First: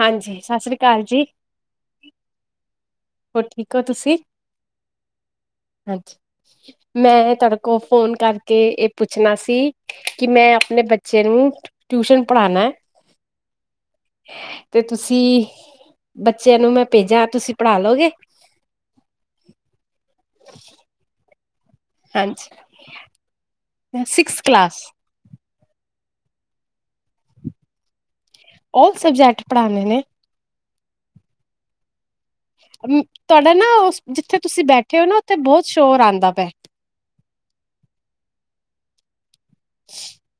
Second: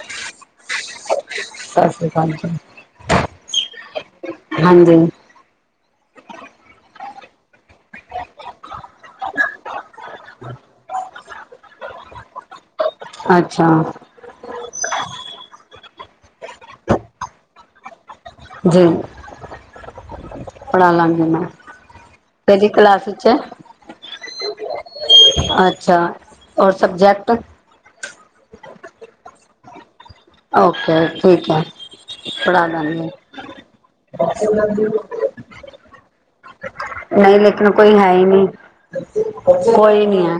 ਹਾਂਜੀ, ਸਤਿ ਸ਼੍ਰੀ ਅਕਾਲ ਜੀ। ਸਤਿ ਸ੍ਰੀ ਕਾਲ ਜੀ। ਹੋਰ ਠੀਕ ਹੋ ਤੁਸੀਂ। ਹਾਂਜੀ ਅਛਾੱ। ਮੈਂ ਤੁਆਡੇ ਕੋ ਫੋਨ ਕਰਕੇ ਏ ਪੁੱਛਣਾ ਸੀ ਕਿ ਮੈਂ ਆਪਣੇ ਬੱਚੇ ਨੂੰ ਟਿਊਸ਼ਨ ਪੜ੍ਹਾਨਾ ਐ। ਅੱਛਾ। ਤੇ ਤੁਸੀਂ ਬੱਚਿਆਂ ਨੂੰ ਮੈਂ ਭੇਜਾਂ ਤੁਸੀਂ ਪੜ੍ਹਾਾ ਲੋਗੇ। ਜੀ, ਪੜਾ ਲਾਂਗੀ ਮੈਂ। ਕੇੜੀ ਕਲਾਸ 'ਚ ਐ। ਐ ਸਿਕਸਥ ਕਲਾਸ। ਅੱਛਾ ਔਰ ਸਬਜੈਕਟ? ਆੱਲ ਸਬਜੈਕਟ ਪੜ੍ਹਾਨੇ ਨੇ। Okay ਗੂਢ job. ਹਮ ਤੁਹਾਡਾ ਨਾ ਜਿੱਥੇ ਤੁਸੀਂ ਬੈਠੇ ਹੋ ਨਾ ਉੱਥੇ ਬਹੁਤ ਸ਼ੋਰ ਆਉਂਦਾ ਪਿਆ ਨਹੀਂ ਲੇਕਿਨ ਕੋਈ ਹੈ ਹੀ ਨਹੀਂ ਕੋਈ ਨਹੀਂ ਹੈ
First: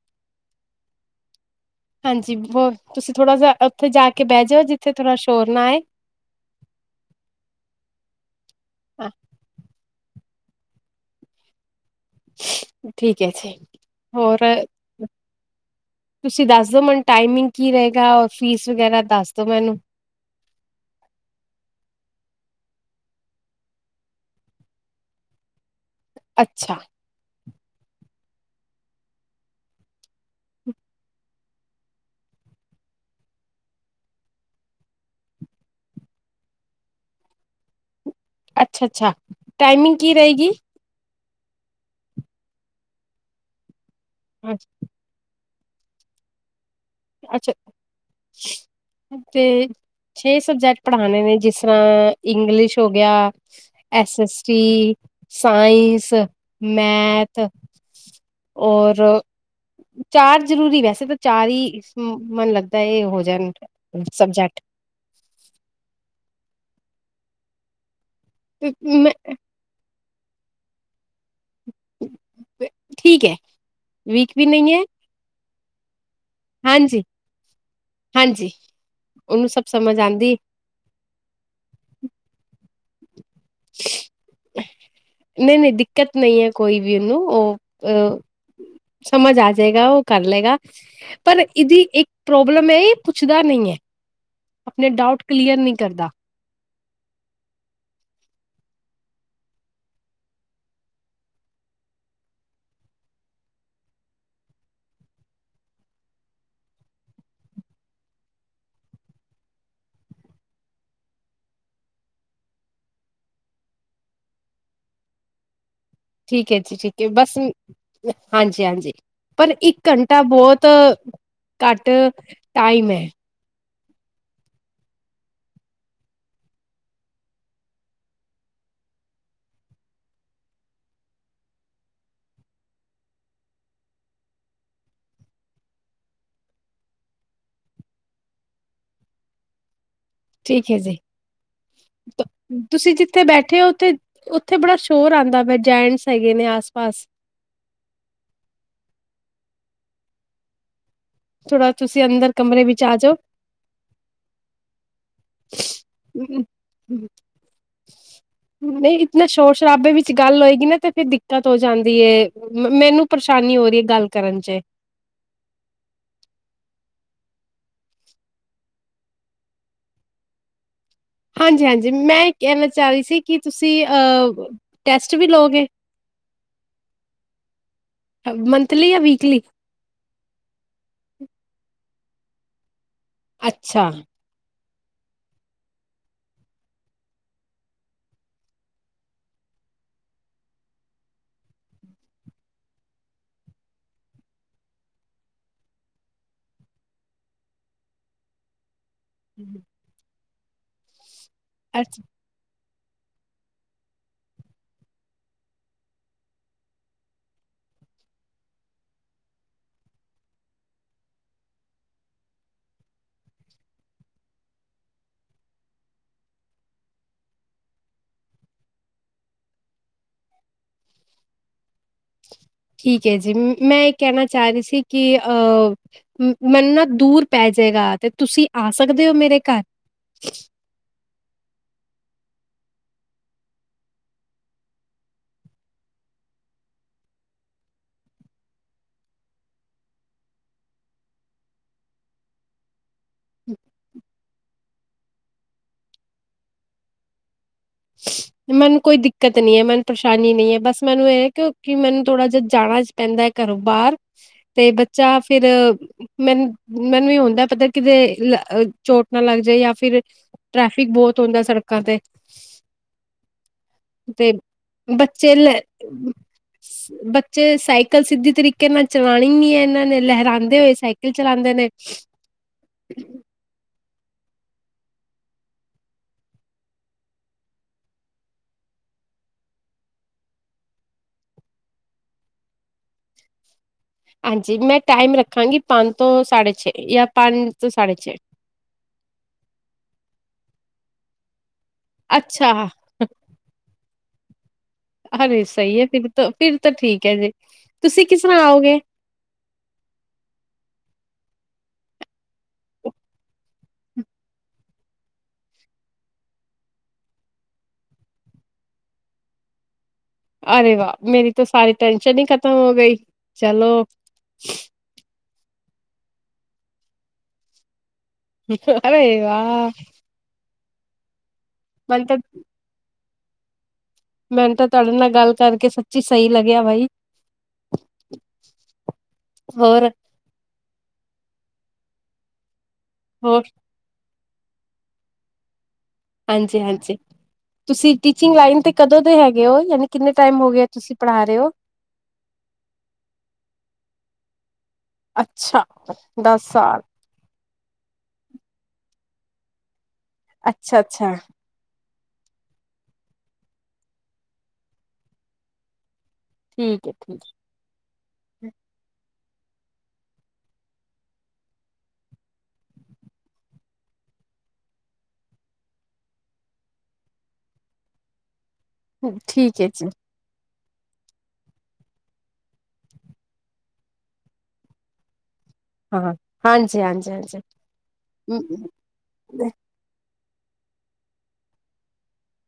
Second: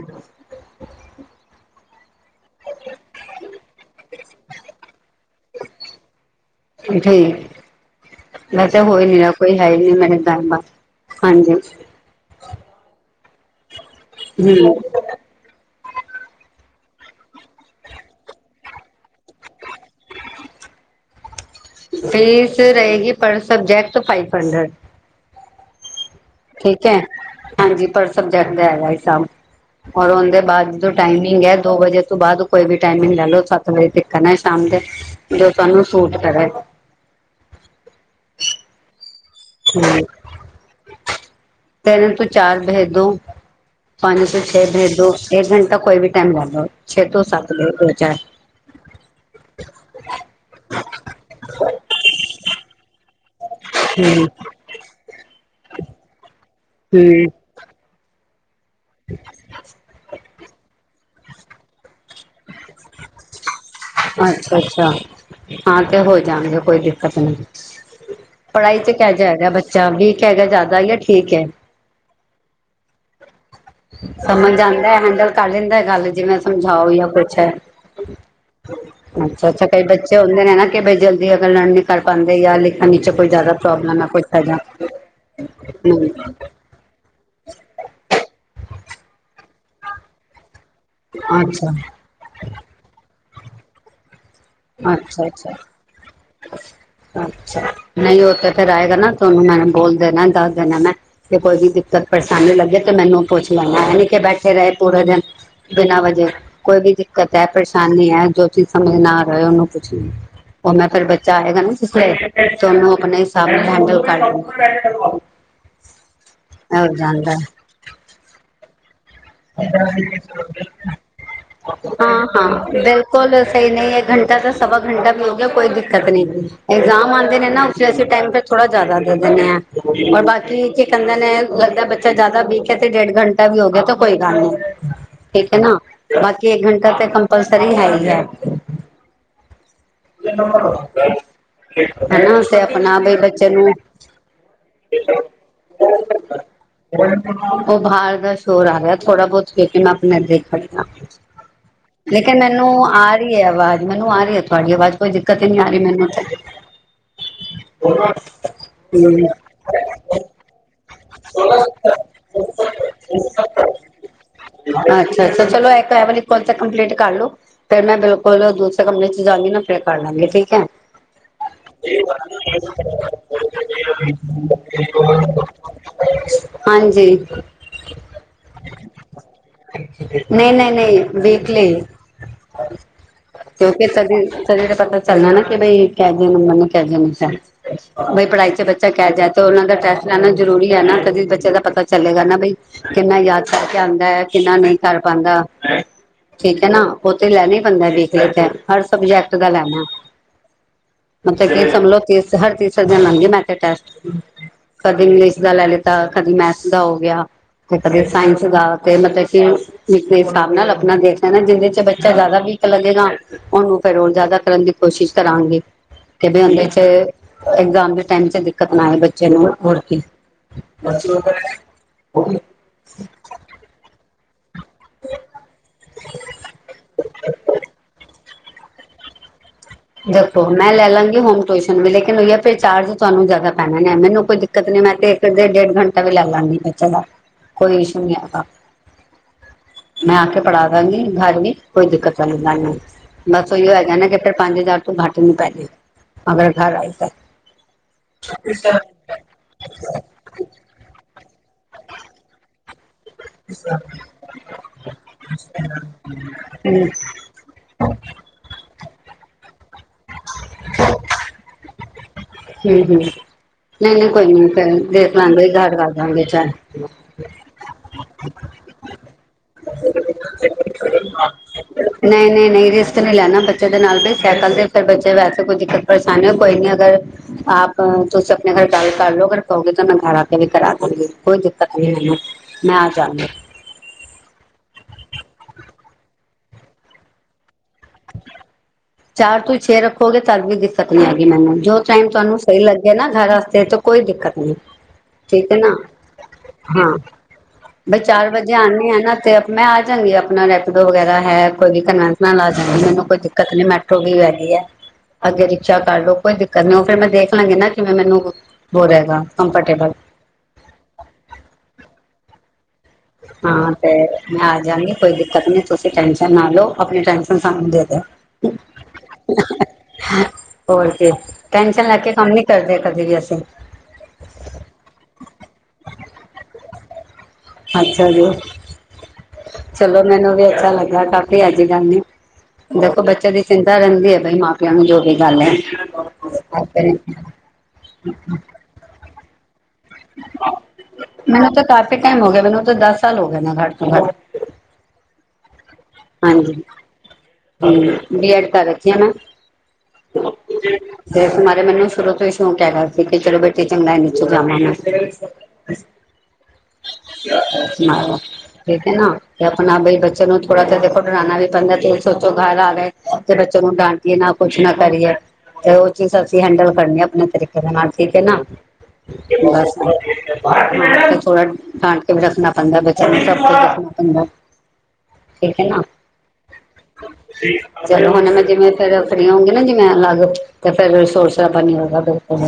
ਹਾਂਜੀ ਬਹੁ ਤੁਸੀਂ ਥੋੜ੍ਹਾ ਜਿਹਾ ਉੱਥੇ ਜਾ ਕੇ ਬਹਿ ਜਾਓ ਜਿੱਥੇ ਥੋੜ੍ਹਾ ਸ਼ੋਰ ਨਾ ਆਏ ਜਠੀ [unintelligible] ਵੈਸੇ ਹੋਈ ਹਾਂ, ਨਹੀਂ ਰਿਹਾ ਕੋਈ ਹੈ ਹੀ ਨਹੀਂ ਮੇਰੇ ਗਨਬ ਦਾ ਹਾਂਜੀ ਠੀਕ ਹੈ ਜੀ ਹੋਰ ਹਮ ਤੁਸੀਂ ਦੱਸ ਦੋ ਮੈਨੂੰ ਟਾਈਮਿੰਗ ਕੀ ਰਹੇਗਾ ਔਰ ਫੀਸ ਵਗੈਰਾ ਦੱਸ ਦੋ ਮੈਨੂੰ ਫੀਸ ਰਹੇਗੀ ਪਰ ਸਬਜੈਕਟ ਫਾਈਵ ਹੰਡਰਡ ਅੱਛਾ ਠੀਕ ਹੈ, ਹਾਂਜੀ ਪਰ ਸਬਜੈਕਟ ਦਾ ਹੈਗਾ ਹਿਸਾਬ ਔਰ ਉਹਦੇ ਬਾਅਦ ਜੋਟਾਈਮਿੰਗ ਹੈ ਦੋ ਵਜੇ ਤੋਂ ਬਾਅਦ ਕੋਈ ਵੀ ਟਾਈਮਿੰਗ ਲੈ ਲਓ ਸੱਤ ਵਜੇ ਤੱਕਨਾ ਸ਼ਾਮ ਦੇ ਜੋ ਤੁਹਾਨੂੰ ਸੂਟ ਕਰੇ ਅੱਛਾ-ਅੱਛਾ ਟਾਈਮਿੰਗ ਕੀ ਰਹੇਗੀ ਤੈਰਨ ਤੋਂ ਚਾਰ ਭੈਦੋ ਪਾਣੀ ਤੋਂ ਛੇ ਭੈਦੋ ਇੱਕ ਘੰਟਾ ਕੋਈ ਵੀ ਟਾਈਮ ਬੰਨ ਲੋ ਛੇ ਤੋਂ ਅੱਛਾ ਸੱਤ ਅੱਛਾ ਵਜੇ ਵਿਚਕਾਰ [inaudible] ਤੇ ਛੇ ਸਬਜੈਕਟ ਪੜ੍ਹਾਉਣੇ ਨੇ ਜਿਸ ਤਰ੍ਹਾਂ, ਇੰਗਲਿਸ਼ ਹੋ ਗਿਆ ਐਸ ਹਮ ਐਸਟੀ, ਸਾਇੰਸ, ਹਮ ਮੈਥ ਔਰ ਚਾਰ ਜ਼ਰੂਰੀ ਵੈਸੇ ਤਾਂ ਚਾਰ ਹੀ ਮਨ ਲੱਗਦਾ ਤਾਂ ਇਹ ਹੋ ਜਾਂਦਾ ਅੱਛਾ ਸਬਜੈਕਟ ਅੱਛਾ ਹਾਂ ਤੇ ਹੋ ਜਾਣਗੇ ਕੋਈ ਦਿੱਕਤ ਨੀ, ਪੜ੍ਹਾਈ 'ਚ ਮੈਂ ਕਹਿ ਜਾਏਗਾ ਬ ਜਾਂ ਵੀਕ ਹੈਗਾ ਜ਼ਿਆਦਾ ਈ ਠੀਕ ਹੈ [inaudible] ਠੀਕ ਹੈ ਵੀਕ ਵੀ ਸਮਨ ਨਹੀਂ ਹੈ ਜਾਂਦਾ ਏ ਹੈਂਡਲ ਕਰ ਲੈਂਦਾ ਗੱਲ ਜਿਵੇਂ ਸਮਝਾਓ ਜਾਂ ਹਾਂਜੀ-ਹਾਂਜੀ ਕੁਛ ਹੈ, ਉਹਨੂੰ ਅੱਛਾ- ਸਭ ਅੱਛਾ ਕਈ ਸਮਝ ਬੱਚੇ ਆਂਦੀ ਹੁੰਦੇ ਨੇ ਨਾ ਕਿ ਬਈ ਜਲਦੀ ਅਗਰ ਲਰਨ ਨਹੀਂ ਕਰ ਪਾਉਂਦੇ ਜਾਂ ਲਿਖਣ ਵਿੱਚ ਕੋਈ ਜ਼ਿਆਦਾ ਪ੍ਰੋਬਲਮ ਹੈ ਕੀਤਾ ਜਾ ਨਹੀਂ ਨਹੀਂ ਹਮ ਦਿੱਕਤ ਨਹੀਂ ਹੈ ਕੋਈ ਵੀ ਉਹਨੂੰ ਉਹ ਅ ਸਮਝ ਆ ਜਾਏਗਾ ਉਹ ਕਰ ਲਏਗਾ ਪਰ ਅੱਛਾ ਇਹਦੀ ਇੱਕ ਪ੍ਰੋਬਲਮ ਹੈ ਇਹ ਪੁੱਛਦਾ ਨੀ ਹੈ ਆਪਣੇ ਡਾਊਟ ਅੱਛਾ- ਅੱਛਾ ਕਲੀਅਰ ਨਹੀਂ ਕਰਦਾ ਅੱਛਾ, ਨਹੀਂ ਉਹ ਤੇ ਫਿਰ ਆਏਗਾ ਨਾ ਤੁ ਉਹਨੂੰ ਮੈਂਨੂੰ ਬੋਲ ਦੇਣਾ ਦੱਸ ਦੇਣਾ ਮੈਂ ਤੇ ਕੋਈ ਵੀ ਦਿੱਕਤ ਪਰੇਸ਼ਾਨੀ ਲੱਗੇ ਤੇ ਮੈਨੂੰ ਪੁੱਛ ਲੈਂਣਾ, ਹੈ ਨੀ ਕਿ ਬੈਠੇ ਰਹੇ ਪੂਰੇ ਦਿਨ ਬਿਨਾਂ ਵਜੇ, ਕੋਈ ਵੀ ਦਿੱਕਤ ਹੈ ਪਰੇਸ਼ਾਨੀ ਹੈ ਜੋ ਚੀਜ਼ ਸਮਝ ਨਾ ਆ ਰਹੇ ਉਹਨੂੰ ਪੁੱਛਣੀ ਉਹ ਮੈਂ ਫਿਰ ਬੱਚਾ ਆਏਗਾ ਨਾ ਜਿਸ ਵੇਲੇ, ਤੇ ਉਹਨੂੰ ਆਪਣੇ ਹਿਸਾਬ ਨਾਲ ਹੈਂਡਲ ਕਰ ਲੈਣਾ ਠੀਕ ਹੈ ਜੀ ਠੀਕ ਹੈ ਬਸ ਹਾਂਜੀ- ਹਾਂਜੀ ਪਰ ਇੱਕ ਹਾਂ ਘੰਟਾ ਬਹੁਤ ਘੱਟ -ਹਾਂ ਟਾਈਮ ਹੈ ਬਿਲਕੁਲ ਸਹੀ ਨਹੀਂ ਹੈ ਹੈੰਟ ਤਾਂ ਸਵਾ ਘੰਟਾ ਮਿਲ ਗਿਆ ਕੋਈ ਦਿੱਕਤ ਨੀ ਗਈ ਐਗਜ਼ਾਮ ਆਉਂਦੇ ਨੇ ਨਾ ਉਸੇ ਅਸੀਂ ਟਾਈਮ ਤੇ ਥੋੜਾ ਜ਼ਿਆਦਾ ਦੇ ਦਿੰਦੇ ਹਾਂ ਔਰ ਬਾਕੀ ਕੀ ਕਹਿੰਦੇ ਨੇ ਲੱਗਦਾ ਬੱਚਾ ਜ਼ਿਆਦਾ ਵੀਕ ਹੈ ਤੇ ਡੇਢ ਘੰਟਾ ਵੀ ਹੋ ਗਿਆ ਤੋ ਕੋਈ ਗੱਲ ਨਹੀਂ ਠੀਕ ਹੈ ਨਾ ਬਾਕੀ ਇੱਕ ਘੰਟਾ ਤਾਂ ਕੰਪਲਸਰੀ ਹੈ ਹੀ ਹੈ ਨਰ [unintelligible] ਤੁ ਤੁਸੀਂ ਜਿੱਥੇ ਬੱਚੇ ਬੈਠੇ ਨੂੰ ਹੋ ਉੱਥੇ, ਉੱਥੇ ਬੜਾ ਸ਼ੋਰ ਆਉਂਦਾ ਵ ਜੈਟਸ ਹੈਗੇ ਨੇ ਆਸ ਪਾਸ ਉਹ ਬਾਹਰ ਦਾ ਸ਼ੋਰ ਆ ਰਿਹਾ ਥੋੜਾ ਬਹੁਤ ਵੇ ਕੇ ਮੈਂ ਆਪਣੇ ਦੇਖ ਆਈ ਹਾਂ ਥੋੜਾ ਤੁਸੀਂ ਅੰਦਰ ਕਮਰੇ ਵਿੱਚ ਆ ਜਾਓ ਕੇ ਆਵਾਜ਼ ਮੈਨੂੰ ਆ ਰਹੀ ਹੈ ਤੁਹਾਡੀ ਆਵਾਜ਼ ਕੋਈ ਦਿੱਕਤ ਹੀ ਨਹੀਂ ਆ ਰਹੀ ਮੈਨੂੰ, ਨਹੀਂ ਇਤਨਾ ਹ ਸ਼ੋਰ ਸ਼ਰਾਬੇ ਵਿੱਚ ਗੱਲ ਹੋਏਗੀ ਨਾ ਤੇ ਫ ਦਿੱਕਤ ਹੋ ਜਾਂਦੀ ਹੈ, ਮੈਨੂੰ ਪਰੇਸ਼ਾਨੀ ਹੋ ਰਹੀ ਹੈ ਗੱਲ ਕਰਨ 'ਚ ਅੱਛਾ ਚਲੋ ਇੱਕ ਹੈ ਵਾਲੀ ਕੋਲ ਤੇ ਕੰਪਲੇਂਟ ਕਰ ਲੋ। ਫੇਰ ਮੈਂ ਬਿਲਕੁਲ, ਦੂਸਰੇ ਕੰਮਪਰੇ 'ਚ 'ਚ ਜਾਾਂਗੀ ਨਾ ਫੇਰ ਕਰ ਲਾਂਗੀ, ਠੀਕ ਹੈ। ਹਾਂਜੀ-ਹਾਂਜੀ ਮੈਂ ਇਹ ਕਹਿਣਾ ਚਾਹ ਰਹੀ ਸੀ ਕਿ ਤੁਸੀਂ ਅ ਟੈਸਟ ਵੀ ਲਓਗੇ ਹਾਂਜੀ। ਮੰਥਲੀ ਜਾਂ ਵੀਕਲੀ ਨਹੀਂ ਨਹੀਂ ਨਹੀਂ, ਵੀਕਲੀ, ਕਿਉਂਕਿ ਅੱਛਾ ਤ ਤਦੀ ਤੇ ਪਤਾ ਚੱਲਣਾ ਨਾ ਕਿ ਬਈ, ਕੈ ਜਿੇ ਮੰਨ ਕੈ ਜੇ ਨ ਬਈ ਪੜ੍ਹਾਈ 'ਚ ਬੱਚਾ ਕਹਿ ਜਾਏ, ਤੇ ਉਹਨਾਂ ਦਾ ਟੈਸਟ ਲੈਣਾ ਜ਼ਰੂਰੀ ਹੈ ਨਾ, ਕਦੀ ਬੱਚੇ ਦਾ ਪਤਾ ਚੱਲੇਗਾ ਨਾ ਬਈ ਕਿੰਨਾ ਯਾਦ ਕਰਕੇ ਆਉਂਦਾ ਹੈ, ਕਿੰਨਾ ਨਹੀਂ ਕਰ ਪਾਉਂਦਾ? ਠੀਕ ਹੈ ਨਾ, ਉਹ ਤੇ ਲੈਣਾ ਹੀ ਪੈਂਦਾ ਵੀਕਲੀ ਟੈਸਟ ਤੇ ਹਰ ਸਬਜੈਕਟ ਦਾ ਲੈਣਾ। ਮਤਲਬ ਕੀ ਸਮਝੋ ਅੱਛਾ ਹਰ ਤੀਸਰੇ, ਦਿਨ ਲਾਂਗੀ ਮੈਂ ਤੇ ਟੈਸਟ, ਕਦੇ ਇੰਗਲਿਸ਼ ਦਾ ਲੈ ਲਿੱਤਾ, ਕਦੇ ਮੈਥਸ ਦਾ ਹੋ ਗਿਆ, ਤੇ ਕਦੇ ਸਾਇੰਸ ਦਾ ਤੇ ਮਤਲਬ ਕਿ ਵੀਕ ਦੇ ਹਿਸਾਬ ਨਾਲ ਆਪਣਾ ਦੇਖ ਲੈਣਾ, ਜਿਹਦੇ 'ਚ ਬੱਚਾ ਜ਼ਿਆਦਾ ਵੀਕ ਲੱਗੇਗਾ ਉਹਨੂੰ ਫੈਰ ੳ ਜ਼ਿਆਦਾ ਕਰਨ ਦੀ ਕੋਸ਼ਿਸ਼ ਕਰਾਂਗੇ। ਕਿ ਵੀ ਉਹਦੇ 'ਚ ਇਗਜ਼ਾਮ ਦੇ ਟਾਈਮ 'ਚ ਦਿੱਕਤ ਨਾ ਆਏ ਬੱਚੇ ਨੂੰ, ਹੋਰ ਕੇ ਹਮ। ਠੀਕ ਹੈ ਜੀ, ਮੈਂ ਇਹ ਕਹਿਣਾ ਚਾਹ ਰਹੀ ਸੀ ਕਿ ਅਹ, ਮੈਨ ਨਾ ਦੂਰ ਪੈ ਜਾਏਗਾ ਤੇ ਤੁਸੀਂ ਆ ਸਕਦੇ ਹੋ ਮੇਰੇ ਘਰ? ਜਪੋ ਮੈਂ ਲੈ ਲਾਂਗੀ ਹੋਮ ਟਿਊਸ਼ਨ ਵੀ ਲੇਕਿਨ ਹੋਈਆ ਫਿਰ ਚਾਰਜ ਤੁਹਾਨੂੰ ਜ਼ਿਆਦਾ ਪੈਣਾ ਨੇ, ਮੈਨੂੰ ਕੋਈ ਦਿੱਕਤ ਨਹੀਂ ਮੈਂ ਤੇ ਫ ਡੇਢ -ਡੇਢ ਘੰਟਾ ਵੀ ਲਾ ਲੈਂਦੀ ਬੱਚੇ ਦਾ, ਕੋਈ ਇਸ਼ੂ ਨੀ ਹੈਗਾ। ਮੈਂ ਆ ਕੇ ਪੜ੍ਹਾ ਦਾਂਗੀ ਘਰ ਵੀ, ਕੋਈ ਦਿੱਕਤ ਵਾਲੀ ਗੱਲ ਨੀ। ਬਸ ਉਹੀ ਹੈਗਾ ਨਾ ਕਿ ਫਿਰ ਪੰਜ ਹਜ਼ਾਰ ਤੋਂ ਘੱਟ ਨੀ ਪੈ ਜਾ, ਅਗਰ ਘਰ ਆਏ ਤਾਂ ਮੈਨ ਕੋਈ ਹੂੰ ਦਿੱਕਤ ਨੀ ਹੈ, ਮੈਨੂੰ ਪਰੇਸ਼ਾਨ ਨਹੀਂ ਹੈ ਬਸ ਮੈਨੂੰ ਇਹ ਕਿਉਂਕਿ, ਮੈਨੂੰ ਥੋੜਾ ਜਿਹਾ ਜਾਣਾ ਪੈਂਦਾ ਹੈ ਘਰੋਂ ਬਾਹਰ, ਤੇ ਬੱਚਾ ਫਿਰ ਮੈਨੂੰ, ਮੈਨੂੰ ਵੀ ਹੁੰਦਾ ਪਤਾ ਕਿਤੇ ਚੋਟ ਨਾ ਲੱਗ ਜਾਏ ਜਾਂ ਫਿਰ, ਟ੍ਰੈਫਿਕ ਬਹੁਤ ਹੁੰਦਾ ਸੜਕਾਂ ਤੇ ਹਮ ਹਮ। ਨਹੀਂ ਨਹੀਂ ਤੇ ਕੋਈ ਨੀ, ਫ ਦੇਖ ਬੱਚੇ ਲਾਂਗੇ ਲੈ ਗਲ ਕਰ ਦਾਂਗੇ ਚਲ ਬੱਚੇ ਸਾਈਕਲ ਸਿੱਧੀ ਤਰੀਕੇ ਨਾਲ ਚਲਾਣੀ ਨੀ ਹੈ ਇਹਨਾਂ ਨੇ, ਲਹਿਰਾਉਂਦੇ ਹੋਏ ਸਾਈਕਲ ਚਲਾਉਂਦੇ ਨੇ ਨਹੀਂ ਨਹੀਂ ਨਹੀਂ ਰਿਸਕ ਨਹੀਂੀ ਲੈਣਾ, ਬੱਚੇ ਦੇ ਨਾਲ ਵੀ ਸਾਈਕਲ ਤੇ ਰ ਬੱਚੇ ਵੈਸੇ ਕੋਈ ਦਿੱਕਤ ਪਰੇਸ਼ਾਨੀ ਕੋਈ ਨੀ ਅਗਰ ਆਪ ਤੁਸੀਂ ਆਪਣੇ ਘਰ ਗੱਲ ਕਰ ਲੋ ਅਗਰ ਕਹੋਗੇ ਤਾਂ ਮੈਂ ਘਰ ਆ ਕੇ ਵੀ ਕਰਾ ਦੂੰਗੀ, ਕੋਈ ਦਿੱਕਤ ਨਹੀਂ ਹੈ ਮ ਮੈਂ ਆ ਜਾਂਗੀ। ਹਾਂਜੀ, ਮੈਂ ਟਾਈਮ ਰੱਖਾਂਗੀ ਪੰਜ ਤੋਂ ਸਾਢੇ ਛੇ ਜਾਂ ਪੰਜ ਤੋਂ ਸਾਢੇ ਛੇ ਚਾਰ ਤੋਂ ਹੀ ਛੇ ਰੱਖੋਗੇ ਤਦ ਵੀ ਦਿੱਕਤ ਨੀ ਹੈਗੀ ਮੈਨੂੰ, ਜੋ ਟਾਈਮ ਤੁਹਾਨੂੰ ਅੱਛਾ ਸਹੀ ਲੱਗਿਆ ਨਾ ਘਰ ਵਾਸਤੇ, ਤਾਂ ਕੋਈ ਦਿੱਕਤ ਨਹੀਂ। ਠੀਕ ਹੈ ਨਾ, ਹਾਂ ਬਈ ਤੁਸੀਂ ਚਾਰ ਵਜੇ ਆਉਨੀ ਆ ਨਾ ਤੇ ਮੈਂ ਆ ਜਾਂਵਗੀ ਆਪਣਾ ਰੈਪਡੋ ਵਗੈਰਾ ਹੈ, ਕੋਈ ਵੀ ਕਨਵੈ ਆ ਜਾਂਗੀ, ਮੈਨੂੰ ਕੋਈ ਦਿੱਕਤ ਨੀ ਮੈ ਉੱਠੋਈ ਵੈਗੀ ਹੈ, ਅੱਗੇ ਰਿਕਸ਼ਾ ਕਰ ਲੋ ਕੋਈ ਦਿੱਕਤ ਨੀ ਉਹ ਫੇਿਰ ਮੈਂ ਦੇਖ ਲਾਂਗੀ ਨਾ, ਕਿਵੇਂ ਮੈਨੂੰ ਵੋ ਰਹੇਗਾ, ਕੰਫਰਟੇਬਲ ਅਰੇ ਵਾਹ ਮੇਰੀ ਤਾਂ ਸਾਰੀ ਟੈਨਸ਼ਨ ਹੀ ਖ਼ਤਮ ਹੋ ਗਈ ਚਲੋ ਹਾਂ ਤੇ ਮੈਂ ਆ ਜਾਂਦੀ ਖੁਦ ਆਪਣੀ ਤੁਸੀਂ ਟੈਸ਼ਨ ਨਾ ਲਓ ਆਪਣੀ ਟੈਸ਼ਨ ਸਾਨੂੰ ਦੇ ਦੋ ਹੋਰ ਕੀ ਟੈਨਸ਼ਨ ਲੈ ਮੈਨੂੰ ਕੇ ਤਾਂ ਕੰਮ ਨੀ ਕਰਦੇ ਕਦੇ ਵੀ ਅਸੀਂ ਮੈਨੂੰ ਤਾਂ ਤੁਹਾਡੇ ਨਾਲ ਗੱਲ ਕਰਕੇ ਸੱਚੀ ਸਹੀ ਲੱਗਿਆ ਬਾਈ ਅੱਛਾ ਜੀ ਹੋਰ ਚਲੋ ਮੈਨੂੰ ਵੀ ਅੱਛਾ ਲੱਗਾ ਕਾਫੀ ਅੱਜ ਗੱਲ ਨਹੀਂ ਦੇਖੋ ਬੱਚੇ ਦੀ ਹੋਰ ਚਿੰਤਾ ਰਹਿੰਦੀ ਹੈ ਬਈ ਮਾਂ ਪਿਓ ਨੂੰ ਜੋ ਵੀ ਗੱਲ ਹੈ। ਹਾਂਜੀ ਹਾਂਜੀ ਤੁਸੀਂ ਟੀਚਿੰਗ ਲਾਈਨ ਤੇ ਕਦੋਂ ਦੇ ਹੈਗੇ ਹੋ ਯਾਨੀ ਕਿੰਨੇ ਟਾਈਮ ਹੋ ਗਿਆ ਤੁਸੀਂ ਪੜਾ ਰਹੇ ਹੋ। ਮੈਨੂੰ ਤਾਂ ਕਾਫੀ ਟਾਈਮ ਹੋ ਗਿਆ ਮੈਨੂੰ ਉਹ ਦਸ ਸਾਲ ਹੋ ਗਏ ਨਾ ਘੱਟ ਤੋਂ ਘੱਟ ਅੱਛਾ ਦਸ ਸਾਲ ਹੂੰ ਬੀ ਐਡ ਤਾਂ ਘਰ ਚ ਹੀ ਹੈ। ਅੱਛਾ-ਅੱਛਾ [unintelligible] ਮੈਨੂੰ ਸ਼ੁਰੂ ਤੋਂ ਹੀ ਸ਼ੌਂਕ ਹੈ ਗਿਆ ਸੀ ਕਿ ਚਲੋ ਬੇਟੇ ਚੰਗਾ ਨ ਚ ਜਾਵਾਂ ਮੈਂ ਠੀਕ ਹੈ ਠੀਕ ਹੈ। ਇੱਕ ਨਾ ਤੇ ਆਪਣਾ ਬਈ ਬੱਚੇ ਨੂੰ ਥੋੜਾ ਜਿਹਾ ਦੇਖੋ ਡਰਾਉਣਾ ਵੀ ਪੈਂਦਾ ਤੇ ਸੋਚੋ ਘਰ ਆ ਲਏ ਤੇ ਬੱਚੇ ਨੂੰ ਡਾਂਟੀਏ ਨਾ ਕੁਛ ਨਾ ਕਰੀਏ ਤੇ ਉਹ ਚੀਜ਼ ਅਸੀਂ ਹੈਂਡਲ ਕਰਨੀ ਆ ਆਪਣੇ ਤਰੀਕੇ ਦੇ ਨਾਲ ਠੀਕ ਹੈ ਨਾ ਠੀਕ ਹੈ ਬਸ ਜੀ ਥੋੜਾ ਡਾਂਟ ਕੇ ਵੀ ਰੱਖਣਾ ਪੈਂਦਾ ਬੱਚਿਆਂ ਨੂੰ ਸਭ ਕੁਛ ਰੱਖਣਾ ਪੈਂਦਾ ਠੀਕ ਹੈ ਨਾ ਹਾਂ। ਹਾਂਜੀ ਹਾਂਜੀ ਚਲੋ ਹੁਣ ਮੈਂ ਦਿੰਦੀ ਫਿਰ ਘਰੇ ਆਵਾਂਗੀ ਜਿਵੇਂ ਹਰ ਤੇ ਫਿਰ ਸੋਰਸ ਦਾ ਪਾਣੀ ਹੋਊਗਾ ਬਿਲਕੁਲ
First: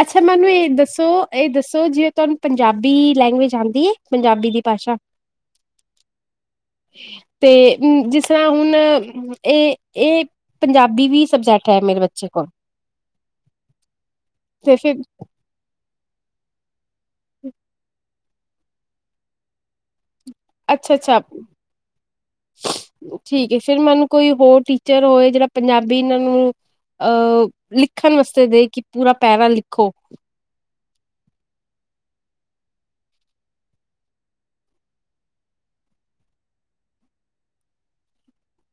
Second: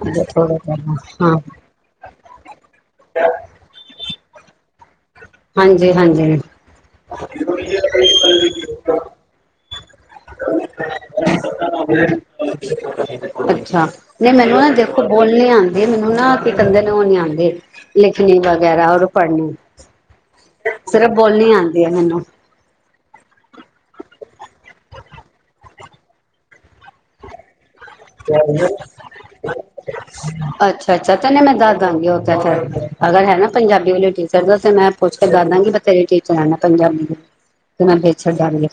ਅੱਛਾ ਅਜੇ ਮੈਨੂੰ ਥੋੜਾ ਇਹ ਜਿਹਾ ਦੱਸੋ ਹਾਂ ਇਹ ਦੱਸੋ ਸੋ ਜਿਵੇਂ ਤੁਹਾਨੂੰ ਪੰਜਾਬੀ ਲੈਂਗੁਏਜ ਆਉਂਦੀ ਪੰਜਾਬੀ ਦੀ ਭਾਸ਼ਾ ਹਾਂਜੀ ਹਾਂਜੀ ਤੇ ਜਿਸ ਤਰ੍ਹਾਂ ਹੁਣ ਇਹ [unintelligible] ਇਹ ਪੰਜਾਬੀ ਵੀ ਸਬਜੈਕਟ ਹੈ ਮੇਰੇ ਬੱਚੇ ਕੋਲ ਅੱਛਾ। ਨਹੀਂ ਮੈਨੂੰ ਨਾ ਤੇ ਫਿਰ ਦੇਖੋ ਬੋਲਣੇ ਆ ਮੈਨੂੰ ਨਾ ਕੀ ਕਦੇ ਨੂੰ ਉਹ ਨੀ ਆਉਂਦੇ ਲਿਖਣੀ ਵਗੈਰਾ ਔਰ ਪੜ੍ਹਨੀ ਅੱਛਾ ਸਿਰਫ -ਅੱਛਾ। ਬੋਲਣੀ ਆਉਂਦੀ ਹੈ ਮੈਨੂੰ ਠੀਕ ਹੈ ਫਿਰ ਮੈਨੂੰ ਕੋਈ ਹੋਰ ਟੀਚਰ ਹੋਏ ਜਿਹੜਾ ਪੰਜਾਬੀ ਇਹਨਾਂ ਨੂੰ ਅਹ ਲਿਖਣ ਵਾਸਤੇ ਦੇ ਕਿ ਪੂਰਾ ਪਹਿਰਾ ਲਿਖੋ ਅੱਛਾ ਅੱਛਾ ਤਦ ਮੈਂ ਦੱਸ ਦਵਾਂਗੀ ਉਥੇ ਫਿਰ ਅਗਰ ਹੈ ਨਾ ਪੰਜਾਬੀ ਵਾਲੇ ਟੀਚਰ ਦਾ ਤੇ ਮੈਂ ਪੁੱਛ ਕੇ ਦੱਸ ਦਾਂਗੀ ਬਥੇਰੇ ਟੀਚਰਾਂ ਨਾ ਪੰਜਾਬੀ ਦੇ ਤੇ ਮੈਂ ਵੇਚਣ ਜਾਂਦੀ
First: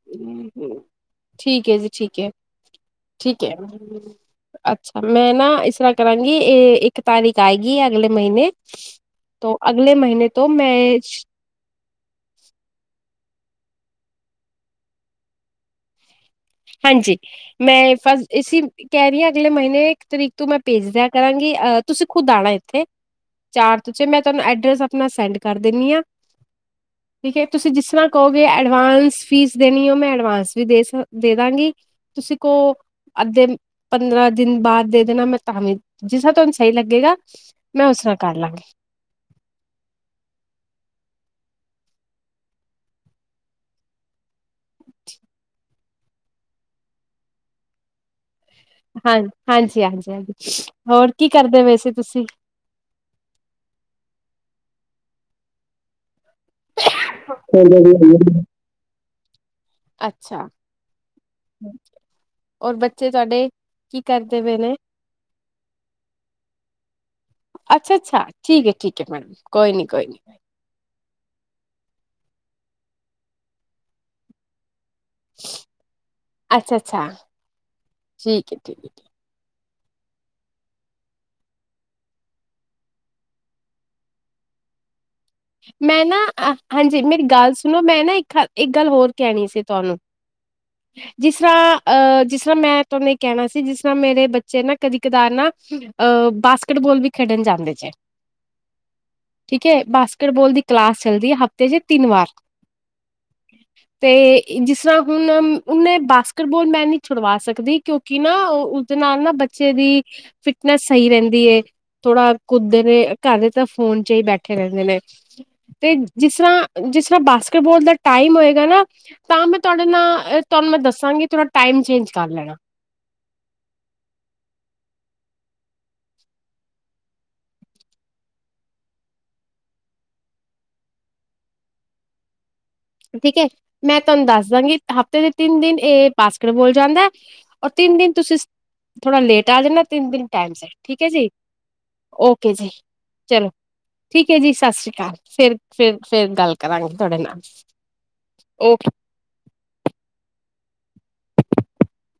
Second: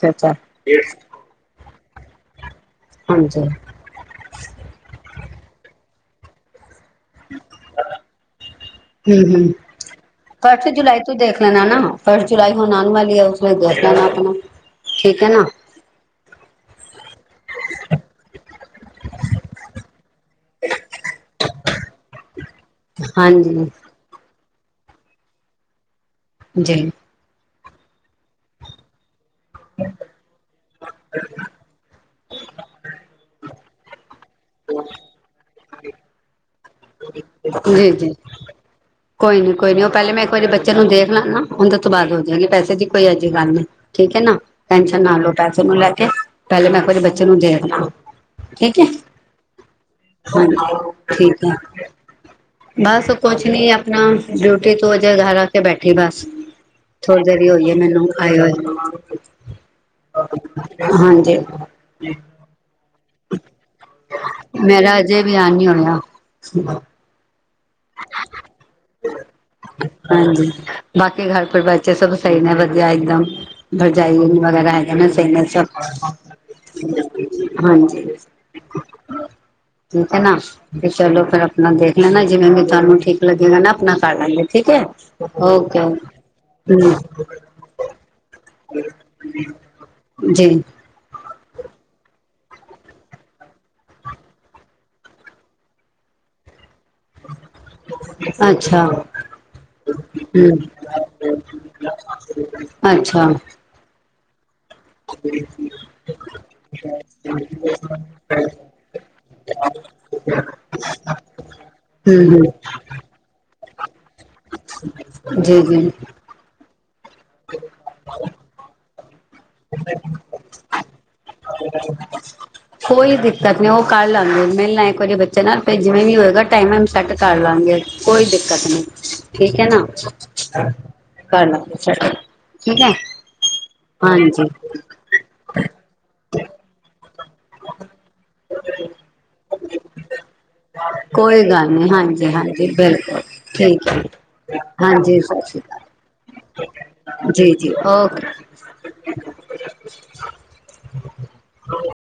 ਠੀਕ ਹੈ ਜੀ ਠੀਕ ਹੈ ਹਾਂਜੀ ਠੀਕ ਹੈ। ਅੱਛਾ ਮੈਂ ਨਾ ਇਸ ਤਰ੍ਹਾਂ ਕਰਾਂਗੀ ਇਹ ਇੱਕ ਇੱਕ ਤਾਰੀਖ ਆਏਗੀ ਅਗਲੇ ਮਹੀਨੇ ਹੂੰ ਹੂੰ ਅਗਲੇ ਮਹੀਨੇ ਤੋਂ ਫਸਟ ਮੈਂ ਜੁਲਾਈ ਤੂੰ ਦੇਖ ਲੈਣਾ ਨਾ ਫਸਟ ਜੁਲਾਈ ਹੁਣ ਆਨ ਵਾਲੀ ਹੈ ਉਸ ਵੇਲੇ ਲੈਣਾ ਆਪਣਾ ਠੀਕ ਹੈ ਨਾ ਹਾਂਜੀ ਮੈਂ ਫਸ ਇਸ ਕਹਿ ਰਹੀ ਹਾਂ ਅਗਲੇ ਮਹੀਨੇ ਇੱਕ ਤਰੀਕ ਤੋਂ ਮੈਂ ਭੇਜਦਿਆਂ ਕਰਾਂਗੀ ਆ ਤੁਸੀਂ ਖੁਦ ਆਉਣਾ ਇਥੇ ਹਾਂਜੀ ਚਾਰ ਤੋਂ ਛੇ ਮੇਂ ਤੁਹਾਨੂੰ ਏਡਰਸ ਆਪਣਾ ਸੈਂਡ ਕਰ ਦਿੰਦੀ ਆ ਜੀ ਠੀਕ ਹੈ ਤੁਸੀਂ ਜਿਸ ਤਰ੍ਹਾਂ ਕਹੋਗੇ ਅਡਵਾਂਸ ਫੀਸ ਦੇਣੀ ਹੋ ਮੈਂ ਐਡਵਾਂਸ ਵੀ ਦੇ ਸਕ ਦੇ ਦਾਂਗੀ ਤੁਸੀਂ ਕੋ ਅੱਧੇ ਪੰਦਰਾਂ ਦਿਨ ਬਾਅਦ ਦੇ ਦੇਣਾ ਮੈਂ ਜਿਸ ਤਰ੍ਹਾ ਤਾਨੂੰ ਸਈ ਲੱਗੇਗਾ ਮੈਂ ਜੀ ਉਸ ਜੀ ਤਰ੍ਹਾਂ ਕਰ ਲਾਂਗੀ। ਕੋਈ ਨੀ ਕੋਈ ਨੀ ਓ ਪੈਲੇ ਮੈਂ ਇੱਕ ਵਾਰੀ ਬੱਚੇ ਨੂੰ ਦੇਖ ਲਾਂ ਨਾ ਓਂਦੇ ਤੋਂ ਬਾਅਦ [unintelligible] ਹੋ ਜਾਗੀ ਪੈਸੇ ਦੀ ਕੋਈ ਏਜੀ ਗੱਲ ਨਈ। ਠੀਕ ਐ ਨਾ ਟੈਨਸ਼ਨ ਨਾ ਲਓ ਪੈਸੇ ਨੂੰ ਲੈ ਕੇ ਪਹਿਲੇ ਮੈਂ ਇੱਕ ਵਾਰ ਬੱਚੇ ਨੂੰ ਦੇਖ ਲਾ ਹਾਂ ਹਾਂਜੀ -ਹਾਂਜੀ- ਹਾਂਜੀ ਹੋਰ ਕੀ ਠੀਕ ਹੈ ਕਰਦੇ ਵੈ ਸੀ ਤੁਸੀਂ? ਬਸ ਕੁਛ ਨੀ ਆਪਣਾ ਡਿਊਟੀ ਤੋਂ ਅਜੇ ਘਰ ਆ ਕੇ ਬੈਠੀ ਬਸ। ਥੋੜੀ ਦੇਰ ਈ ਹੋਈਏ ਮੈਨੂੰ ਆਏ ਹੋਏ ਨੂੰ ਅੱਛਾ, ਹਾਂਜੀ ਔਰ ਬੱਚੇ ਚਾਡੇ ਮੇਰਾ ਅਜੇ ਵਿਆਅ ਨੀ ਹੋਆ। ਅੱਛਾ- ਅੱਛਾ ਠੀਕ ਐ - ਠੀਕ ਐ ਮੈਡਮ ਕੋਈ ਨੀ -ਕੋਈ ਨੀ। ਹਾਂਜੀ ਬਾਕੀ ਘਰ ਪਰਿਵਾਰ, ਚੇ ਸਭ ਸਈ ਨੇ ਵਧੀਆ ਇੱਕਦਮ ਭਰਜਾਈ ਵਗੈਰਾ [unintelligible] ਕਹਿਣਾ ਚਾਹੀਦਾ ਚ ਅੱਛਾ-ਅੱਛਾ, ਹਾਂਜੀ [inaudible] ਠੀਕ ਹੈ ਨਾ ਤੇ ਚਲੋ ਫੇਰ ਆਪਣਾ ਦੇਖ ਲੈਣਾ ਜਿਵੇਂ ਭੀ ਤਾਨੂੰ ਠੀਕ ਲੱਗੇਗਾ ਨਾ ਆਪਣਾ ਕਰ ਲਾਗੇ ਠੀਕ ਏ। ਮੈਂ ਨਾ ਹਾਂ ਹਾਂਜੀ ਮੇਰੀ ਗੱਲ ਸੁਣੋ ਮੈਂ ਨਾ ਇੱਕ ਗ -ਇੱਕ ਗੱਲ ਹੋਰ ਕਹਿਣੀ ਸੀ ਤੁਆਨੂੰ। ਜੀ ਜਿਸ ਰ੍ਹਾਂ ਅਹ ਜਿਸ ਰ੍ਹਾਂ ਮੈਂ ਤੁਆਨੂੰ ਐ ਕੈਣਾ ਸੀ ਜਿਸ ਰ੍ਹਾਂ ਮੇਰੇ ਬੱਚੇ ਨਾ ਕਦੀ ਕਦਾਰ ਨਾ ਅ ਬਾਸਕਿਟਬਾਲ ਵੀ ਖੇਡਣ ਜਾਂਦੇ ਜੇ ਅੱਛਾ ਠੀਕ ਹੈ ਬਾਸ ਬੋਲ ਦੀ ਹਮ ਕਲਾਸ ਚੱਲਦੀ ਐ ਹਫ਼ਤੇ ਚ ਤਿੰਨ ਵਾਰ ਅੱਛਾ ਹਮ ਤੇ ਜਿਸ ਰ੍ਹਾਂ ਹੁਣ ਉਨੇ ਬਾਸਕਿਟ ਬੋਲ ਮੈਂ ਨੀ ਛੁਡਵਾ ਸਕਦੀ ਕਿਉਂਕਿ ਨਾ ਉਦੇ ਨਾਲ ਨਾ ਬੱਚੇ ਦੀ ਫਿਟਨੈਸ ਸਈ ਰੈਂਦੀ ਏ ਥੋੜਾ ਹਮ ਕੁੱਦ ਤੇ ਘਰੇ ਤਾਂ ਫੋਨ ਚ ਈ ਬੈਠੇ ਰੈਂਦੇ ਨੇ। ਜੀ -ਜੀ ਤੇ ਜਿਸ ਰ੍ਹਾਂ ਜਿਸ ਰ੍ਹਾਂ ਬਾਸਕਿਟਬਾਲ ਦਾ ਟਾਈਮ ਹੋਏਗਾ ਨਾ ਤਾਂ ਮੈਂ ਤੁਹਾਡੇ ਨਾਲ ਤੁਹਾਨੂੰ ਮੈਂ ਦੱਸਾਂਗੀ ਥੋੜਾ ਟਾਈਮ ਚੇਂਜ ਕਰ ਲੈਣਾ। ਕੋਈ ਦਿੱਕਤ ਨੀ ਓ ਕਰ ਲਾਂਗੇ ਮਿਲ ਲਾਂ ਇੱਕ ਵਾਰੀ ਬੱਚੇ ਨਾਲ ਫਿਰ ਜਿਵੇਂ ਵੀ ਹੋਏਗਾ ਟਾਈਮ ਵਾਇਮ ਸੈੱਟ ਕਰ ਲਾਂਗੇ। ਕੋਈ ਦਿੱਕਤ ਨੀ ਠੀਕ ਐ ਨਾ ਕਰ ਲਾਂਗੇ ਸੈੱਟ। ਠੀਕ ਹੈ ਠੀਕ ਐ ਮੈਂ ਤਾਨੂੰ ਦੱਸ ਹਾਂਜੀ ਦਾਂਗੀ ਹਫ਼ਤੇ ਦੇ ਤਿੰਨ ਦਿਨ ਏ ਬਾਸਕਟ ਬੋਲ ਜਾਂਦਾ ਐ ਔਰ ਤਿੰਨ ਦਿਨ ਤੁਸੀਂ ਥੋੜਾ ਲੇਟ ਆ ਜਾਂਣਾ ਤਿੰਨ ਦਿਨ ਟਾਈਮਸੇ। ਠੀਕ ਐ ਜੀ, ਕੋਈ ਗੱਲ ਨਹੀਂ ਹਾਂਜੀ ਓਕੇ ਜੀ ਹਾਂਜੀ ਬਿਲਕੁਲ ਚਲੋ ਠੀਕ ਹੈ ਜੀ, ਸਾਸਰੀਕਾਲ ਹਾਂਜੀ ਸਤਿ ਫੇਰ ਸ਼੍ਰੀ ਫੇਰ, ਫੇਰ ਗੱਲ ਕਰਾਂਗੇ ਤੁਆਡੇ ਨਾਲ। ਹਾਂ ਓਕ